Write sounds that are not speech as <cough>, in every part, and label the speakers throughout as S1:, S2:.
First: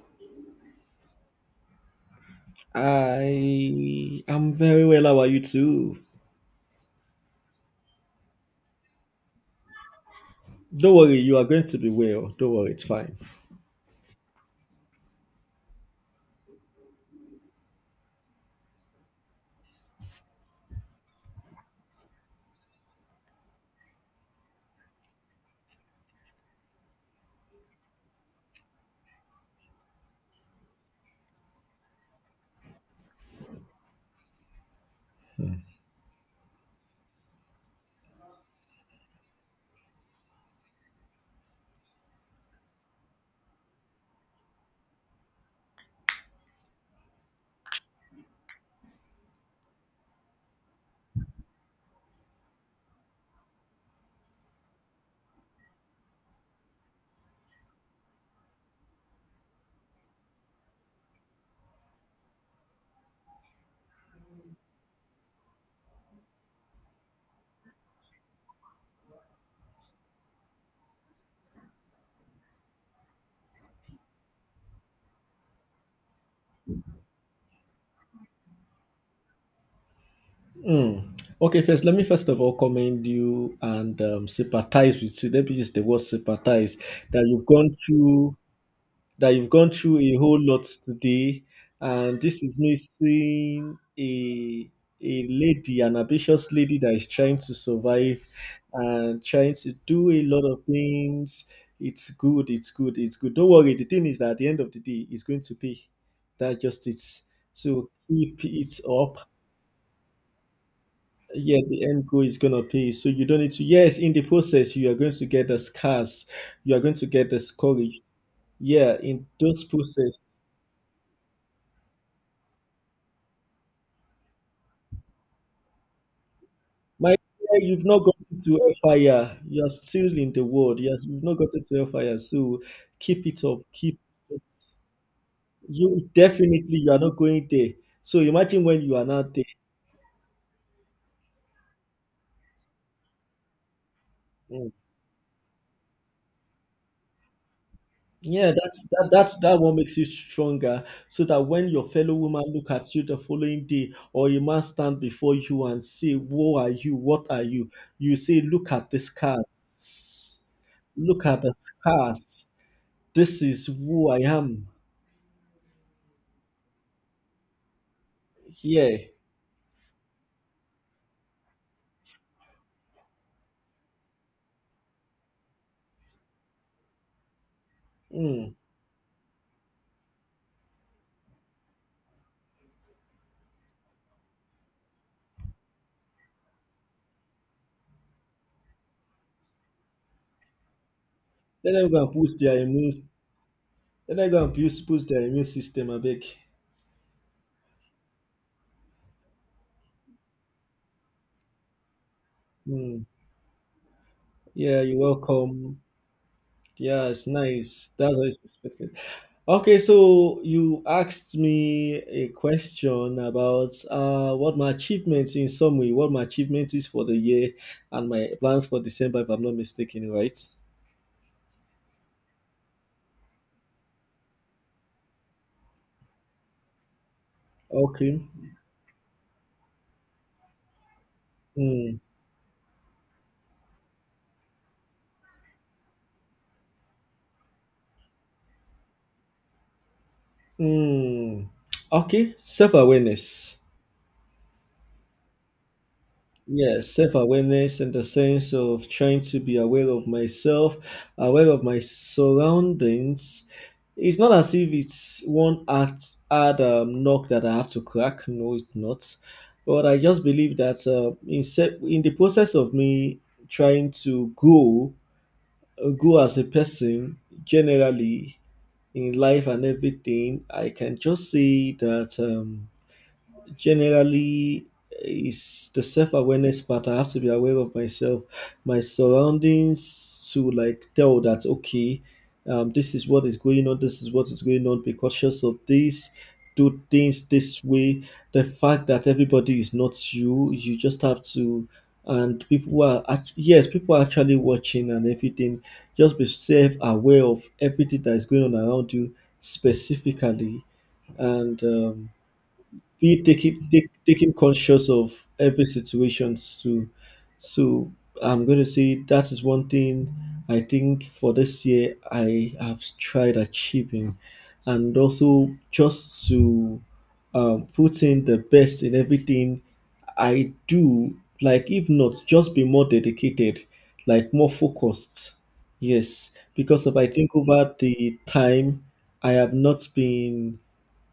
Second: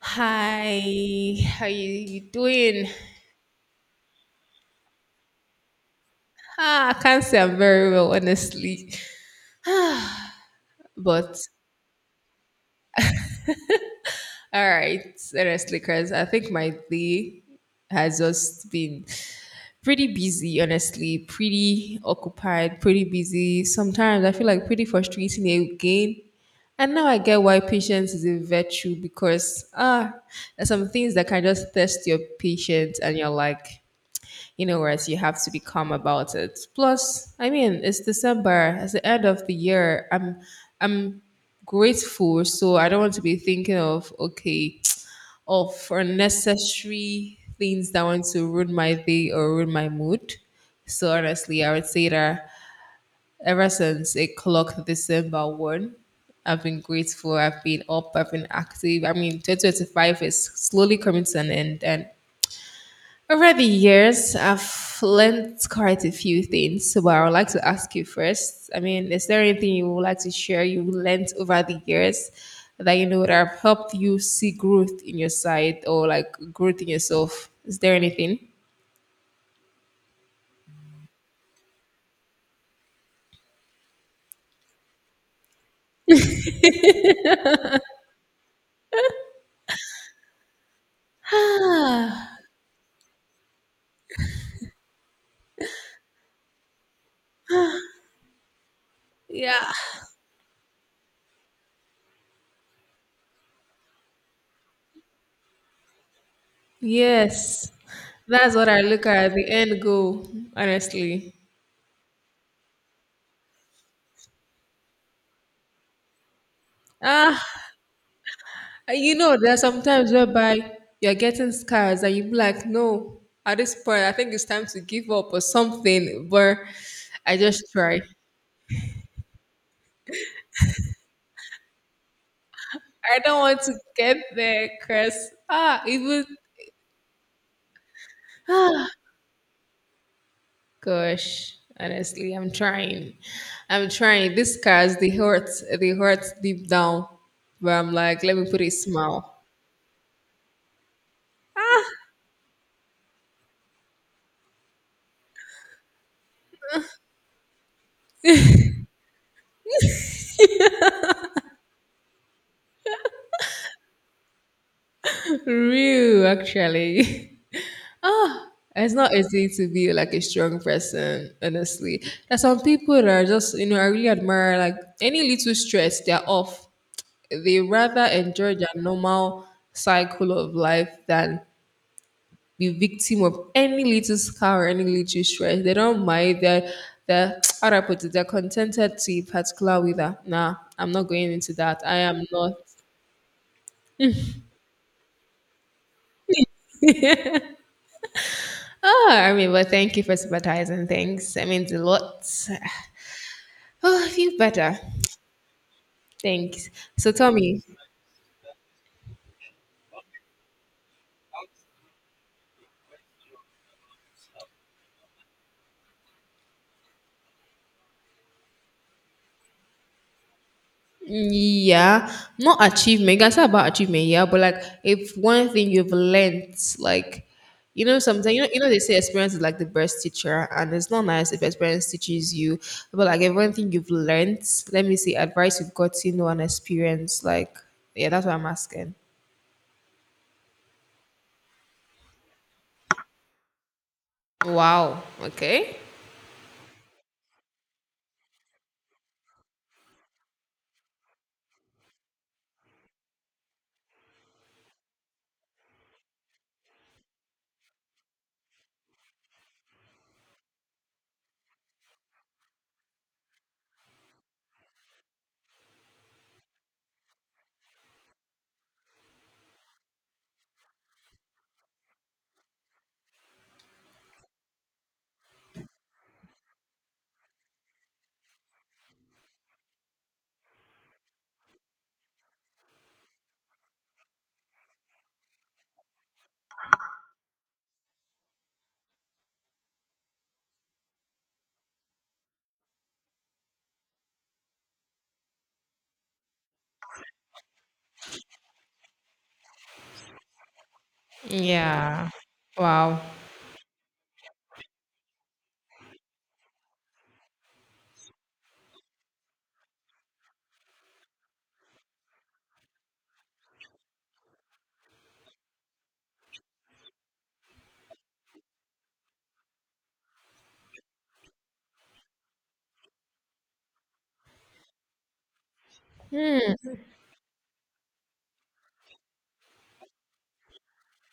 S1: Hi, how you doing?
S2: I am very well. How are you too?
S1: Ah, I can't say I'm very well, honestly.
S2: Don't worry, you
S1: But
S2: are going to be well. Don't worry, it's fine.
S1: all right, honestly, because I think my day has just been pretty busy, honestly, pretty occupied, pretty busy. Sometimes I feel like pretty frustrating again. And now I get why patience is a virtue because there's some things that can just test your patience, and you're like, you know, whereas you have to be calm about it. Plus, I mean, it's December, it's the end of the year. I'm grateful, so I don't want to be thinking of okay, <tsk> of unnecessary things that want to ruin my day or ruin my mood. So honestly, I would say that ever since it clocked December 1st, I've been grateful. I've been up. I've been active. I mean, 2025 is slowly coming to an end, and over the years, I've learned quite a few things. So, but I would like to ask you first. I mean, is there anything you would like to share you learned over the years that you know that have helped you see growth in your side or like growth in yourself? Is there anything?
S2: Mm. Okay, first, let me first of all commend you and sympathize with you. Let me use the word sympathize that you've gone through a whole lot today, and this is me seeing a lady, an ambitious lady that is trying to survive and trying
S1: Yeah.
S2: to do a lot of things. It's good, it's good, it's good. Don't worry, the thing is that at the end of the day, it's going to pay. That just it.
S1: Yes.
S2: So keep
S1: That's what
S2: it
S1: I look
S2: up.
S1: at the end goal, honestly.
S2: Yeah, the end goal is gonna pay. So you don't need to. Yes, in the process, you are going to get the scars. You are going to get the
S1: Ah,
S2: courage. Yeah,
S1: and you
S2: in
S1: know, there are
S2: those
S1: some times
S2: process.
S1: whereby you're getting scars and you be like, no, at this point, I think it's time to give up or something. But
S2: My
S1: I
S2: dear,
S1: just
S2: you've not
S1: try.
S2: gotten to hellfire. You are still in the world. Yes, you've not gotten to hellfire. So
S1: I
S2: keep
S1: don't
S2: it up.
S1: want to
S2: Keep
S1: get there, Chris. Ah,
S2: you
S1: even,
S2: definitely you are not going there. So imagine when you are not there.
S1: gosh, honestly, I'm trying. I'm trying. These
S2: Mm.
S1: scars, they hurt. They hurt deep down. But I'm like, let me
S2: Yeah,
S1: put a
S2: that's that
S1: smile.
S2: what makes you stronger. So that when your fellow woman look at you the following day, or a man stand before you and say, "Who are you? What are you?" You say, "Look at the scars. Look at the scars. This is who I am."
S1: <laughs> Real, actually. <laughs> It's
S2: Yeah.
S1: not easy to be like a strong person, honestly. There's some people that are just, you know, I really admire like any little stress, they're off. They rather
S2: Mm.
S1: enjoy their normal cycle of life than be victim of any little scar or any little stress. They don't mind. They're <tsk> how do I put it? They're contented to a particular with that. Nah, I'm not going into
S2: Let
S1: that.
S2: them
S1: I
S2: go and
S1: am
S2: boost
S1: not.
S2: their immune. Let them go and boost, boost their immune system a bit.
S1: Ah, I mean, but thank you for sympathizing. Thanks. That means a lot. <sighs>
S2: Mm.
S1: Oh, I feel better.
S2: Yeah, you're welcome.
S1: Thanks.
S2: Yeah,
S1: So
S2: it's
S1: tell me,
S2: nice. That's what is expected. Okay, so you asked me a question about what my achievements in summary, what my achievement is for the year and my plans for December, if I'm not mistaken, right?
S1: yeah, not achievement. You can say about achievement, yeah, but like if one thing you've learned, like you know,
S2: Okay.
S1: sometimes they say experience is like the best teacher, and it's not nice if experience
S2: Mm.
S1: teaches you. But like if one thing you've learned, let me see, advice you've gotten or an experience, like yeah, that's what I'm asking.
S2: Mm. Okay, self awareness.
S1: Wow. Okay.
S2: Yes, self awareness and the sense of trying to be aware of myself, aware of my surroundings. It's not as if it's one act hard knock that I have to crack. No, it's not. But I just believe that in the process of me trying to grow, grow as a person generally in life and everything, I can just say that. Generally is the self-awareness part. I have to be aware of myself, my surroundings, to like tell that okay, this is what is going on, this is what is going on, be cautious of this, do things this way. The fact that everybody is not you, you just have to, and yes, people are actually watching and everything. Just be self-aware of everything that is going on around you specifically, and
S1: Yeah. Wow.
S2: you take him take, take him conscious of every situation. So I'm going to say that is one thing I think for this year I have tried achieving, and also just to put in the best in everything I do, like if not just be more dedicated, like more focused. Yes,
S1: Hmm.
S2: because of I think over the time I have not been,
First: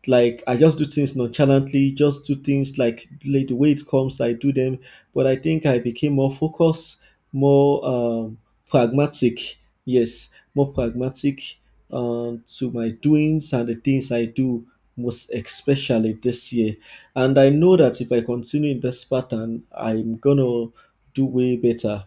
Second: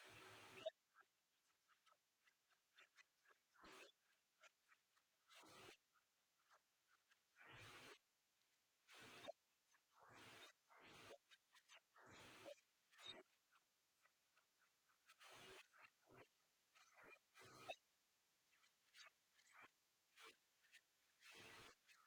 S2: like, I just do things nonchalantly, just do things like the way it comes, I do them. But I think I became more focused, more pragmatic. Yes, more pragmatic to my doings and the things I do, most especially this year. And I know that if I continue in this pattern, I'm gonna do way better.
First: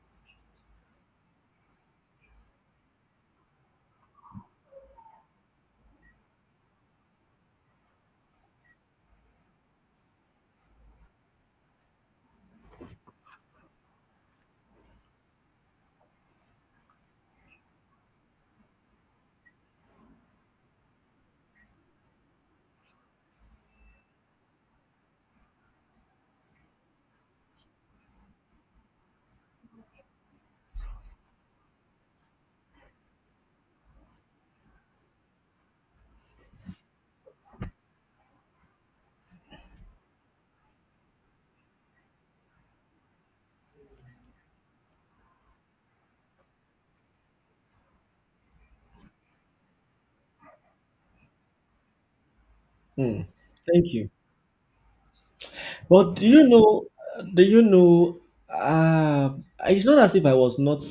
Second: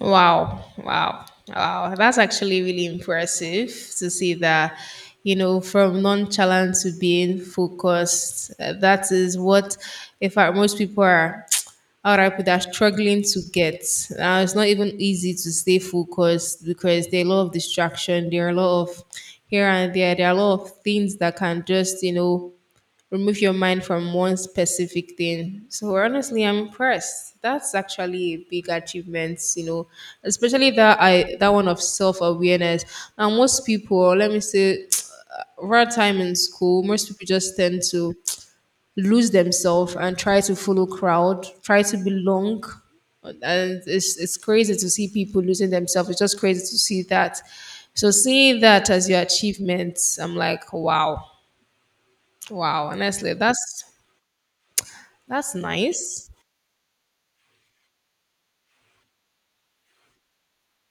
S1: Wow, wow, wow. That's actually really impressive to see that, you know, from nonchalant to being focused. That is what, in fact, most people are, <tsk> how do I put that, struggling to get. It's not even easy to stay focused because there are a lot of distraction, there are a lot of here and there are a lot of things that can just, you know, remove your mind from one specific thing. So honestly, I'm impressed. That's actually a big achievement, you know, especially that I that one of self awareness. Now most people, let me say, <tsk> around time in school, most people just tend to lose themselves and try to follow crowd, try to belong. And it's crazy to see people losing themselves. It's just crazy to see that. So seeing that as your achievements, I'm like, wow, wow.
S2: Hmm.
S1: Honestly, that's
S2: Thank you.
S1: That's
S2: But do
S1: nice.
S2: you know? Do you know? Uh, it's not as if I was not.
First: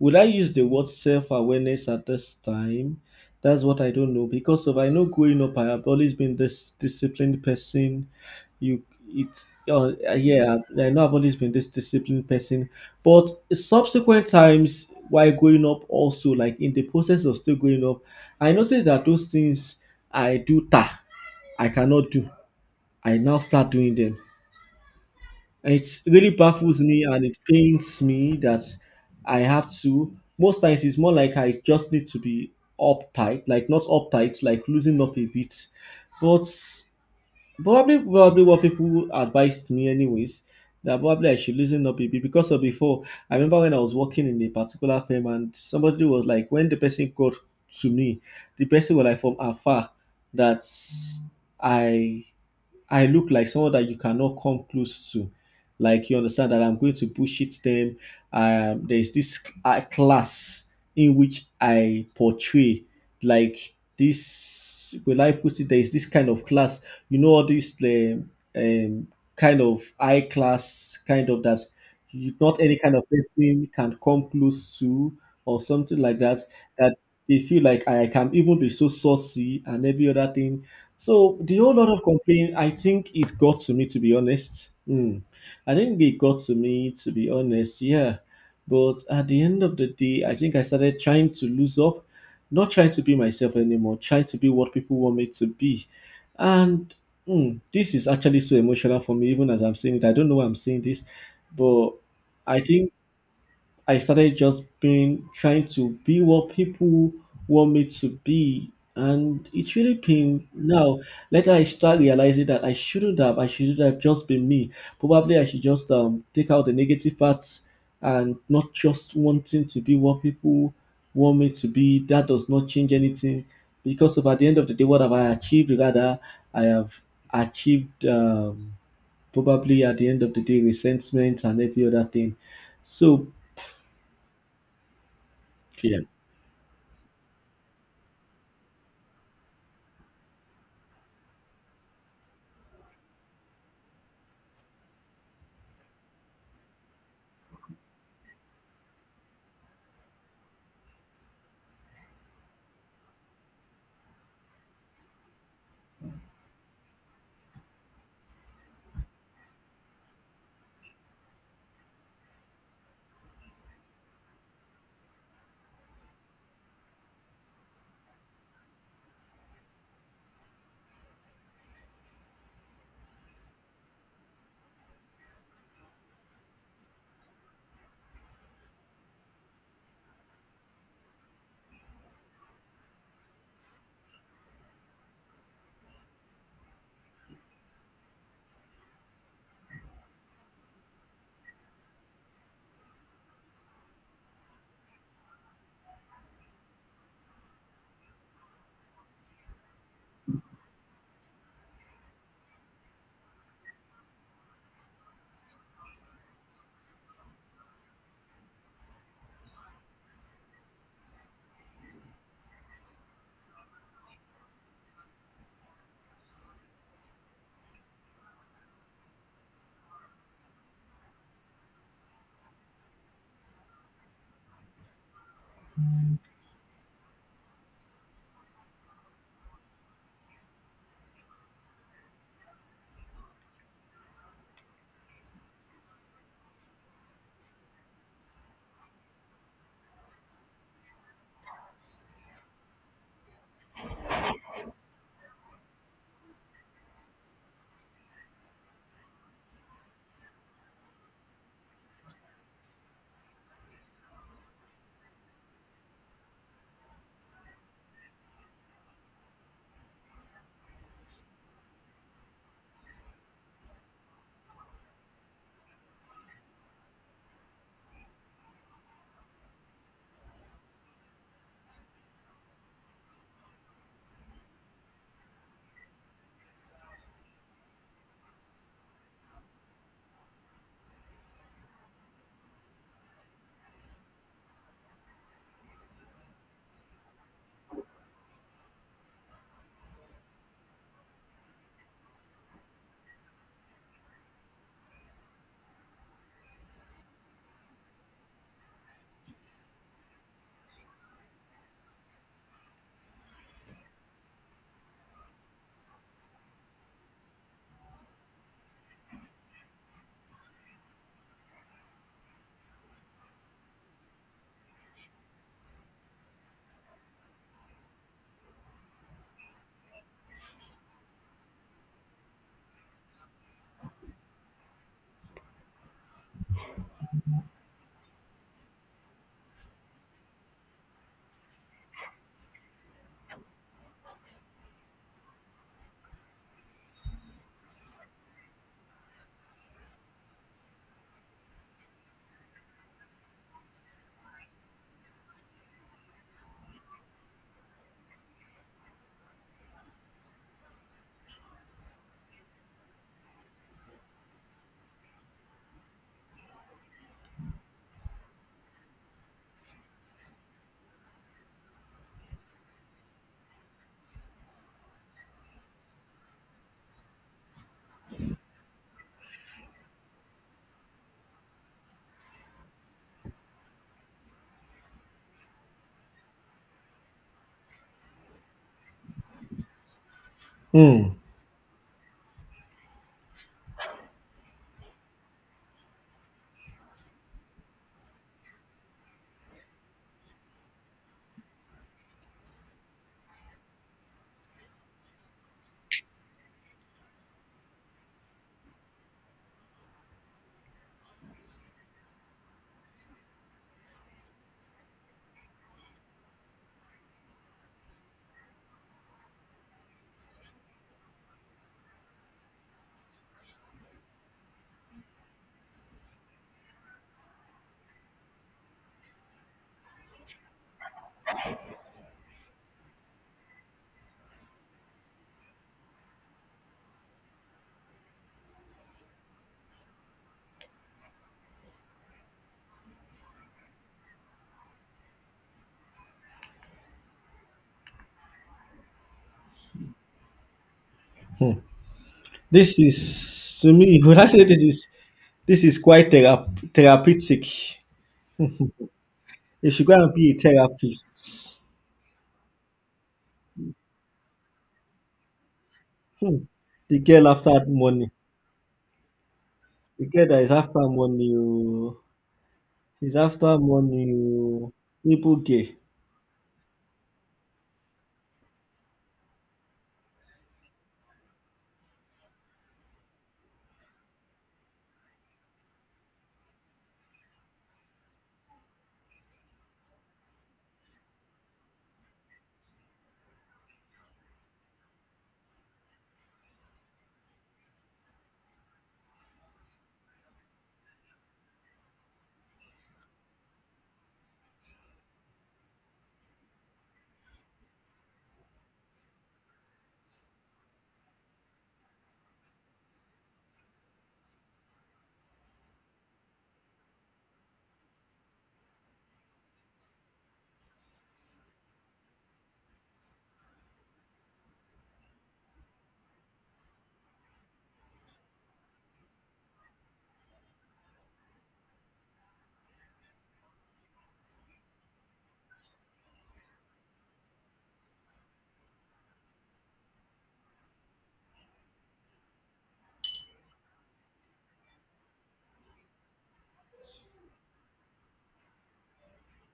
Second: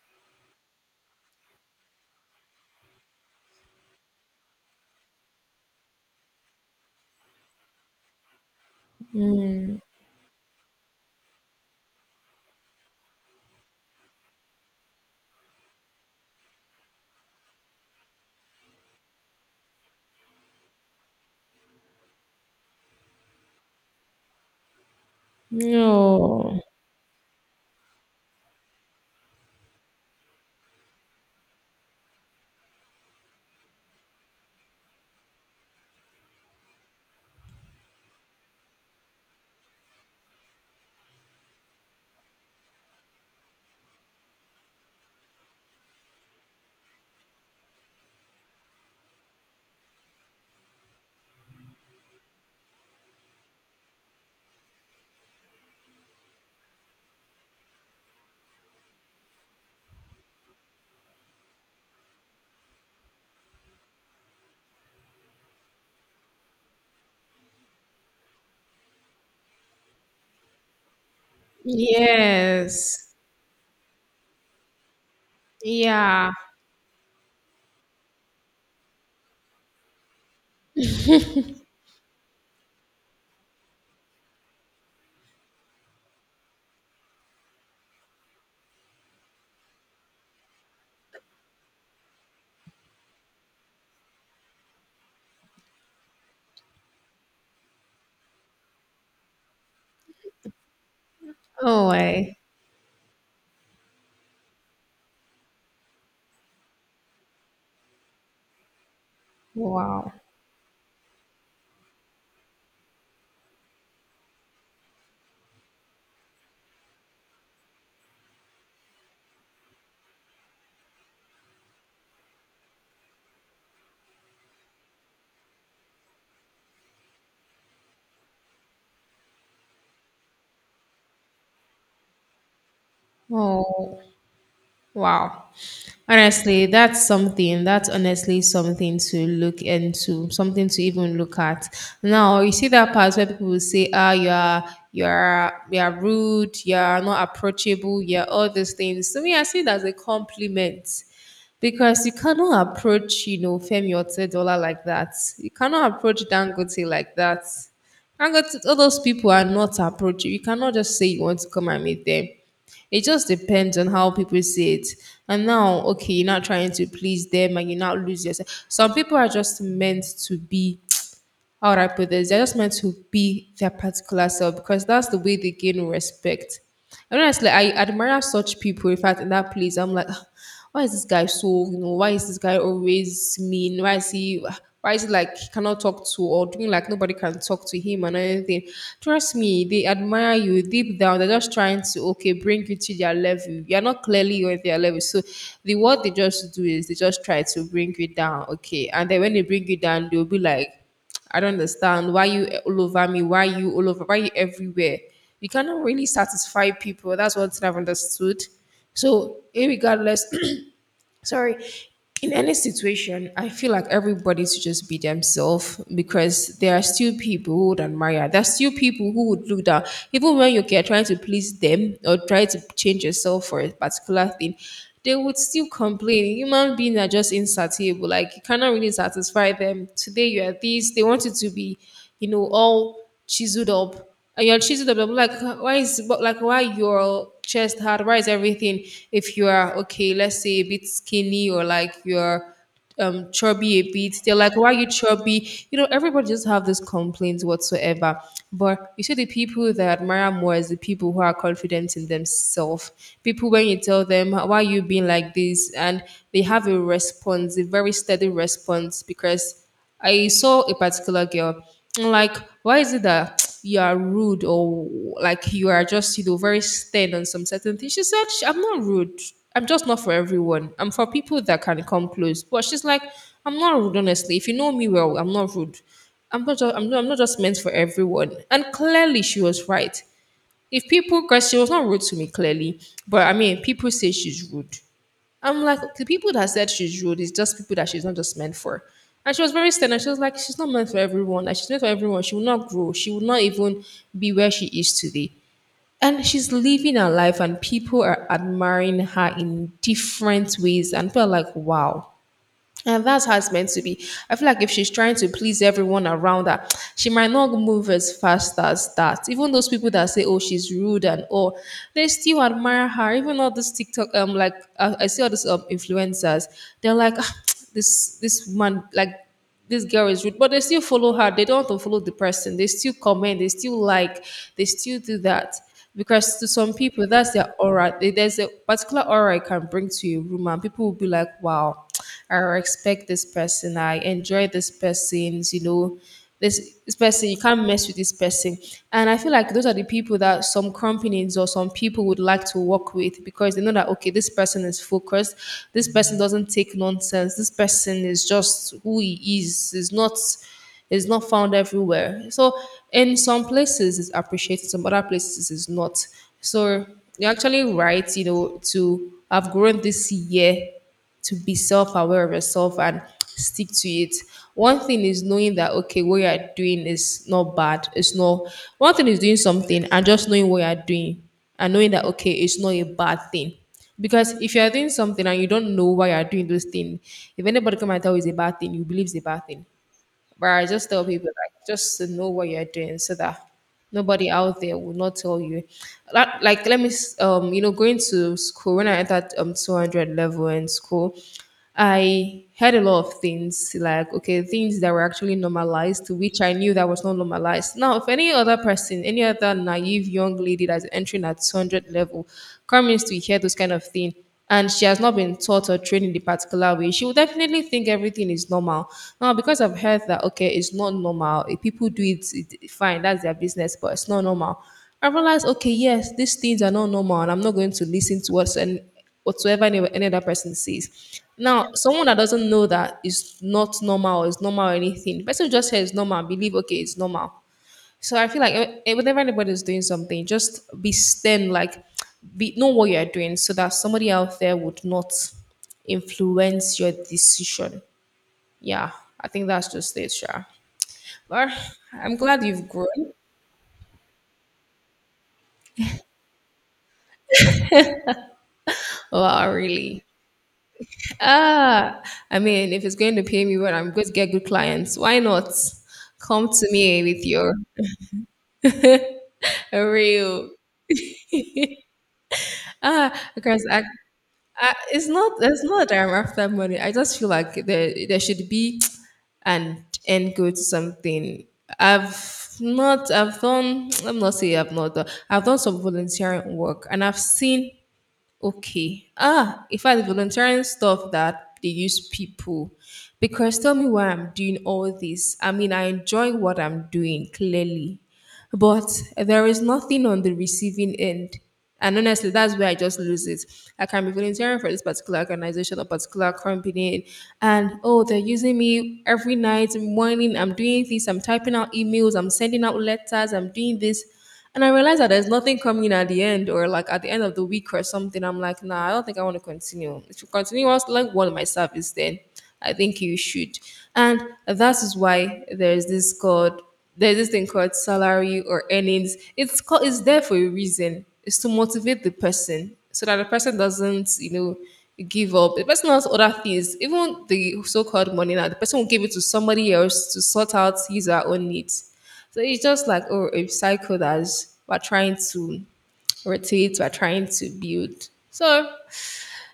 S2: Would I use the word self-awareness at this time? That's what I don't know, because if I know growing up, I have always been this disciplined person. Yeah, I know I've always been this disciplined person. But subsequent times while growing up, also like in the process of still growing up, I noticed that those things I do, I cannot do. I now start doing them, and it really
S1: No.
S2: baffles me and it pains me that I have to. Most times it's more like I just need to be uptight, like not uptight, like loosening up a bit. But probably what people advised me, anyways, that probably I should loosen up a bit because of before. I remember when I was working in a particular firm and somebody was like, when the person got to me, the person was like from afar that I I look like someone that you cannot come close to. Like you understand that I'm going to bullshit them. There's this class in which I portray, like, this. Will I put it? There is this kind of class. You know all this um, kind of high class kind of that. You, not any kind
S1: Yes.
S2: of person can come close to or something like
S1: Yeah.
S2: that. That they feel like I can even be so saucy and every other thing, so the whole lot of complaint, I think it got to me, to be honest. Hmm. I think it got to me, to be honest, yeah. But at the end of the day, I think I started trying to lose up, not trying to be myself anymore, trying to be what people want me to be. And hmm, this is actually so emotional for me, even as I'm saying it. I don't know why I'm saying this,
S1: Oh,
S2: but
S1: way.
S2: I think I started just being trying to be what people want me to be, and it's really
S1: Wow.
S2: been now. Later, I start realizing that I shouldn't have. I shouldn't have just been me. Probably, I should just take out the negative parts and not just wanting to be what people want me to be. That does not change anything because of at the end of the day, what have I achieved? Rather, I have achieved probably at the end of the day resentment and every other thing. So
S1: Oh, wow.
S2: yeah.
S1: Honestly, that's something. That's honestly something to look into, something to even look at. Now you see that part where people will say, "Ah, you are rude. You are not approachable. You are all these things." To me, I see it as a compliment because you cannot approach, you know, Femi Otedola like that. You cannot approach Dangote like that. Dangote, all those people are not approachable. You cannot just say you want to come and meet them. It just depends on how people see it. And now, okay, you're not trying to please them and you not lose yourself. Some people are just meant to be how would I put this? They're just meant to be their particular self because that's the way they gain respect. And honestly, I admire such people. In fact, in that place, I'm like, "Ah, why is this guy so, you know, why is this guy always mean? Why is he like, he cannot talk to or doing like nobody can talk to him and anything? Trust me, they admire you deep down. They're just trying to, okay, bring you to their level. You're not clearly on their level. So the what they just do is they just try to bring you down, okay? And then when they bring you down, they'll be like, I don't understand why you all over me, why you all over, why you everywhere. You cannot really satisfy people. That's what I've understood. So, irregardless, <clears throat> sorry, in any situation I feel like everybody should just be themselves because there are still people who would admire, there's still people who would look down even when you are trying to please them or try to change yourself for a particular thing. They would still complain. Human beings are just insatiable. Like you cannot really satisfy them. Today you are this, they want you to be, you know, all chiseled up, and you're choosing the blah, blah, blah, like why is, but like why your chest hard, why is everything? If you are okay, let's say a bit skinny or like you're chubby a bit, they're like, why are you chubby? You know, everybody just have these complaints whatsoever. But you see, the people that I admire more is the people who are confident in themselves, people when you tell them why are you being like this, and they have a response, a very steady response. Because I saw a particular girl. I'm like, why is it that <tsk> you are rude or like you are just, you know, very stern on some certain things? She said, "Sh- I'm not rude. I'm just not for everyone. I'm for people that can come close." But she's like, I'm not rude, honestly. If you know me well, I'm not rude. I'm not just meant for everyone. And clearly she was right. If people, because she was not rude to me clearly, but I mean, people say she's rude. I'm like, the people that said she's rude is just people that she's not just meant for. And she was very stern. And she was like, she's not meant for everyone. Like, she's meant for everyone. She will not grow. She will not even be where she is today. And she's living her life, and people are admiring her in different ways. And people are like, wow. And that's how it's meant to be. I feel like if she's trying to please everyone around her, <tsk> she might not move as fast as that. Even those people that say, "Oh, she's rude" and all, they still admire her. Even all those TikTok, like I see all these influencers, they're like, "Ah, <tsk> this man, like this girl is rude," but they still follow her. They don't want to follow the person. They still comment. They still like. They still do that because to some people, that's their aura. They- There's a particular aura it can bring to a room, and people will be like, "Wow. I respect this person. I enjoy this person. You know, this person, you can't mess with this person." And I feel like those are the people that some companies or some people would like to work with because they know that, okay, this person is focused. This person doesn't take nonsense. This person is just who he is not found everywhere. So in some places it's appreciated, some other places it's not. So you're actually right, you know, to have grown this year to be self-aware of yourself and stick to it. One thing is knowing that okay, what you are doing is not bad. It's not one thing is doing something and just knowing what you are doing and knowing that okay, it's not a bad thing. Because if you are doing something and you don't know why you are doing those things, if anybody come and tell you it's a bad thing, you believe it's a bad thing. But I just tell
S2: Hmm.
S1: people like just to know what you're doing so that nobody out there will not tell you. That, like let me s- you know going to school when I entered 200 level in school, I heard a lot of things like okay, things that were actually normalized, to which I knew that was not normalized. Now, if any other person, any other naive young lady that's entering at 200 level, comes to hear those kind of thing and she has not been taught or trained in the particular way, she will definitely think everything is normal. Now, because I've heard that, okay, it's not normal. If people do it, it fine, that's their business, but it's not normal. I realized, okay, yes, these things are not normal, and I'm not going to listen to what's and whatsoever any other person says. Now, someone that doesn't know that is not normal or is normal or anything, the person who just says normal, believe okay, it's normal. So I feel like whenever anybody's doing something, just be stern, like be know what you're doing so that somebody out there would not influence your decision. Yeah, I think that's just it, Sha. But I'm glad you've
S2: This
S1: grown.
S2: is to me. <laughs> When I say this is quite therapeutic.
S1: Wow,
S2: If should go
S1: really?
S2: and be a therapist.
S1: Ah, I mean, if it's going to pay me well, I'm going to get good clients. Why not?
S2: Hmm.
S1: Come to
S2: The
S1: me with
S2: girl
S1: your
S2: after money.
S1: <laughs>
S2: The girl that is
S1: real.
S2: after money. Oh.
S1: Ah,
S2: Is after
S1: because I,
S2: money. Oh.
S1: It's not.
S2: People
S1: It's
S2: gay.
S1: not that I'm after money. I just feel like there should be an end goal to something. I've not. I've done. Let me not say I've not done. I've done some volunteering work, and I've seen. Okay, ah, in fact, the volunteering stuff that they use people, because tell me why I'm doing all this. I mean, I enjoy what I'm doing clearly, but there is nothing on the receiving end. And honestly, that's where I just lose it. I can be volunteering for this particular organization or particular company, and oh, they're using me every night, morning. I'm doing this, I'm typing out emails, I'm sending out letters, I'm doing this. And I realize that there's nothing coming at the end or like at the end of the week or something. I'm like, nah, I don't think I want to continue. If you continue, I was like one of my service then. I think you should. And that is why there's this thing called salary or earnings. It's called, it's there for a reason. It's to motivate the person so that the person doesn't, give up. The person has other things, even the so-called money now. The person will give it to somebody else to sort out his or her own needs. So it's just like oh, a cycle that we're trying to rotate, we're trying to build. So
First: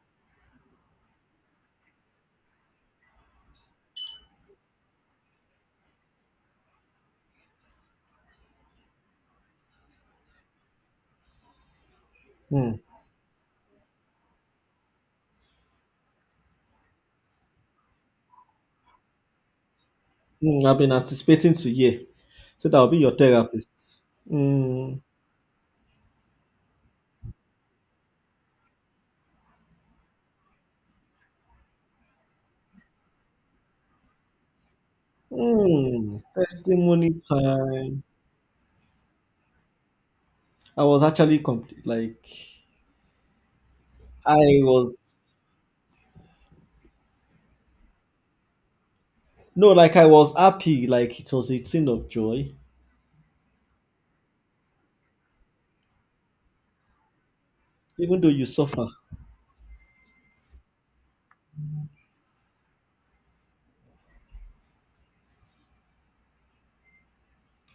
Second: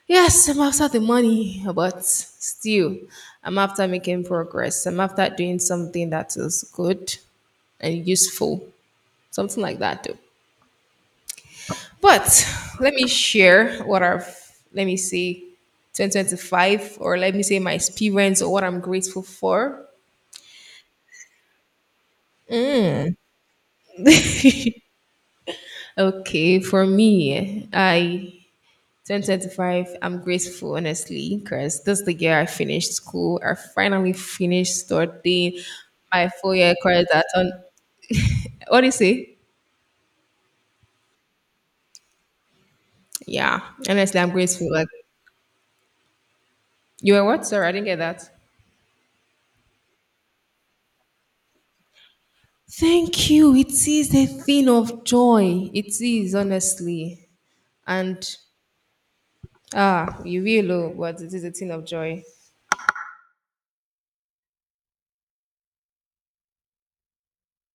S1: yes, I'm after the money, but still, I'm after making progress. I'm after doing something that is good and useful, something like that, though. But
S2: Hmm.
S1: let me share what I've, let me say, 2025, or let me say my experience or what I'm grateful for.
S2: Hmm. I've been anticipating to hear. So that will be your therapist. Hmm.
S1: Okay, for me, I 2025, I'm grateful honestly, because this is the year I finished school. I finally finished studying
S2: Hmm.
S1: my 4 year course
S2: Testimony
S1: that on.
S2: time.
S1: What do you say?
S2: I was actually complete. Like
S1: Yeah, honestly, I'm
S2: I
S1: grateful. Like
S2: was.
S1: you were what? Sorry, I didn't get that.
S2: No, like I was happy, like it was a thing of joy,
S1: Thank you. It is a thing of joy. It is honestly,
S2: even
S1: and
S2: though you suffer.
S1: ah, you will, oh, but it is a thing of joy.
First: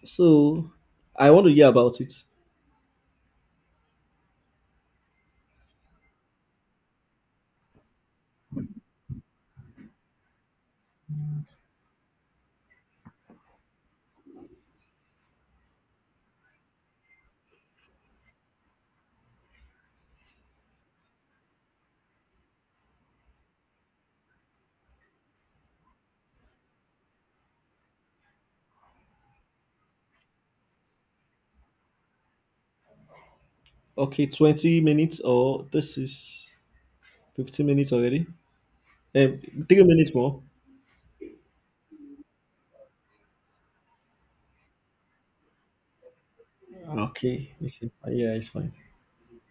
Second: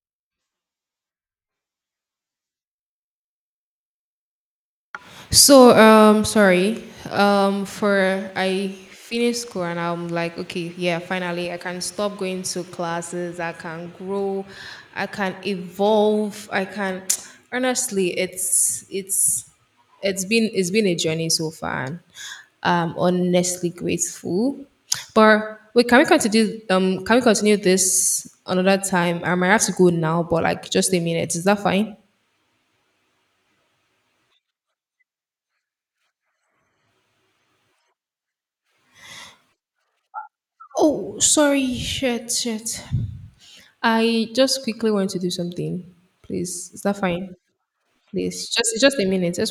S2: So I want to hear about it.
S1: So, sorry. For I finished school and I'm like, okay, yeah, finally I can stop going to classes. I can grow. I can evolve. I can. <tsk> Honestly, it's been a journey so far. And I'm honestly grateful. But wait, can we continue? Can we continue this another time? I might have to go now, but like just a minute. Is that fine?
S2: Okay, 20 minutes or this is 15 minutes already. Um, 3 minutes more.
S1: Oh, sorry, shit, shit. I just quickly want to do something. Please, is that fine?
S2: Okay, it's- yeah, it's
S1: Please,
S2: fine.
S1: just a minute.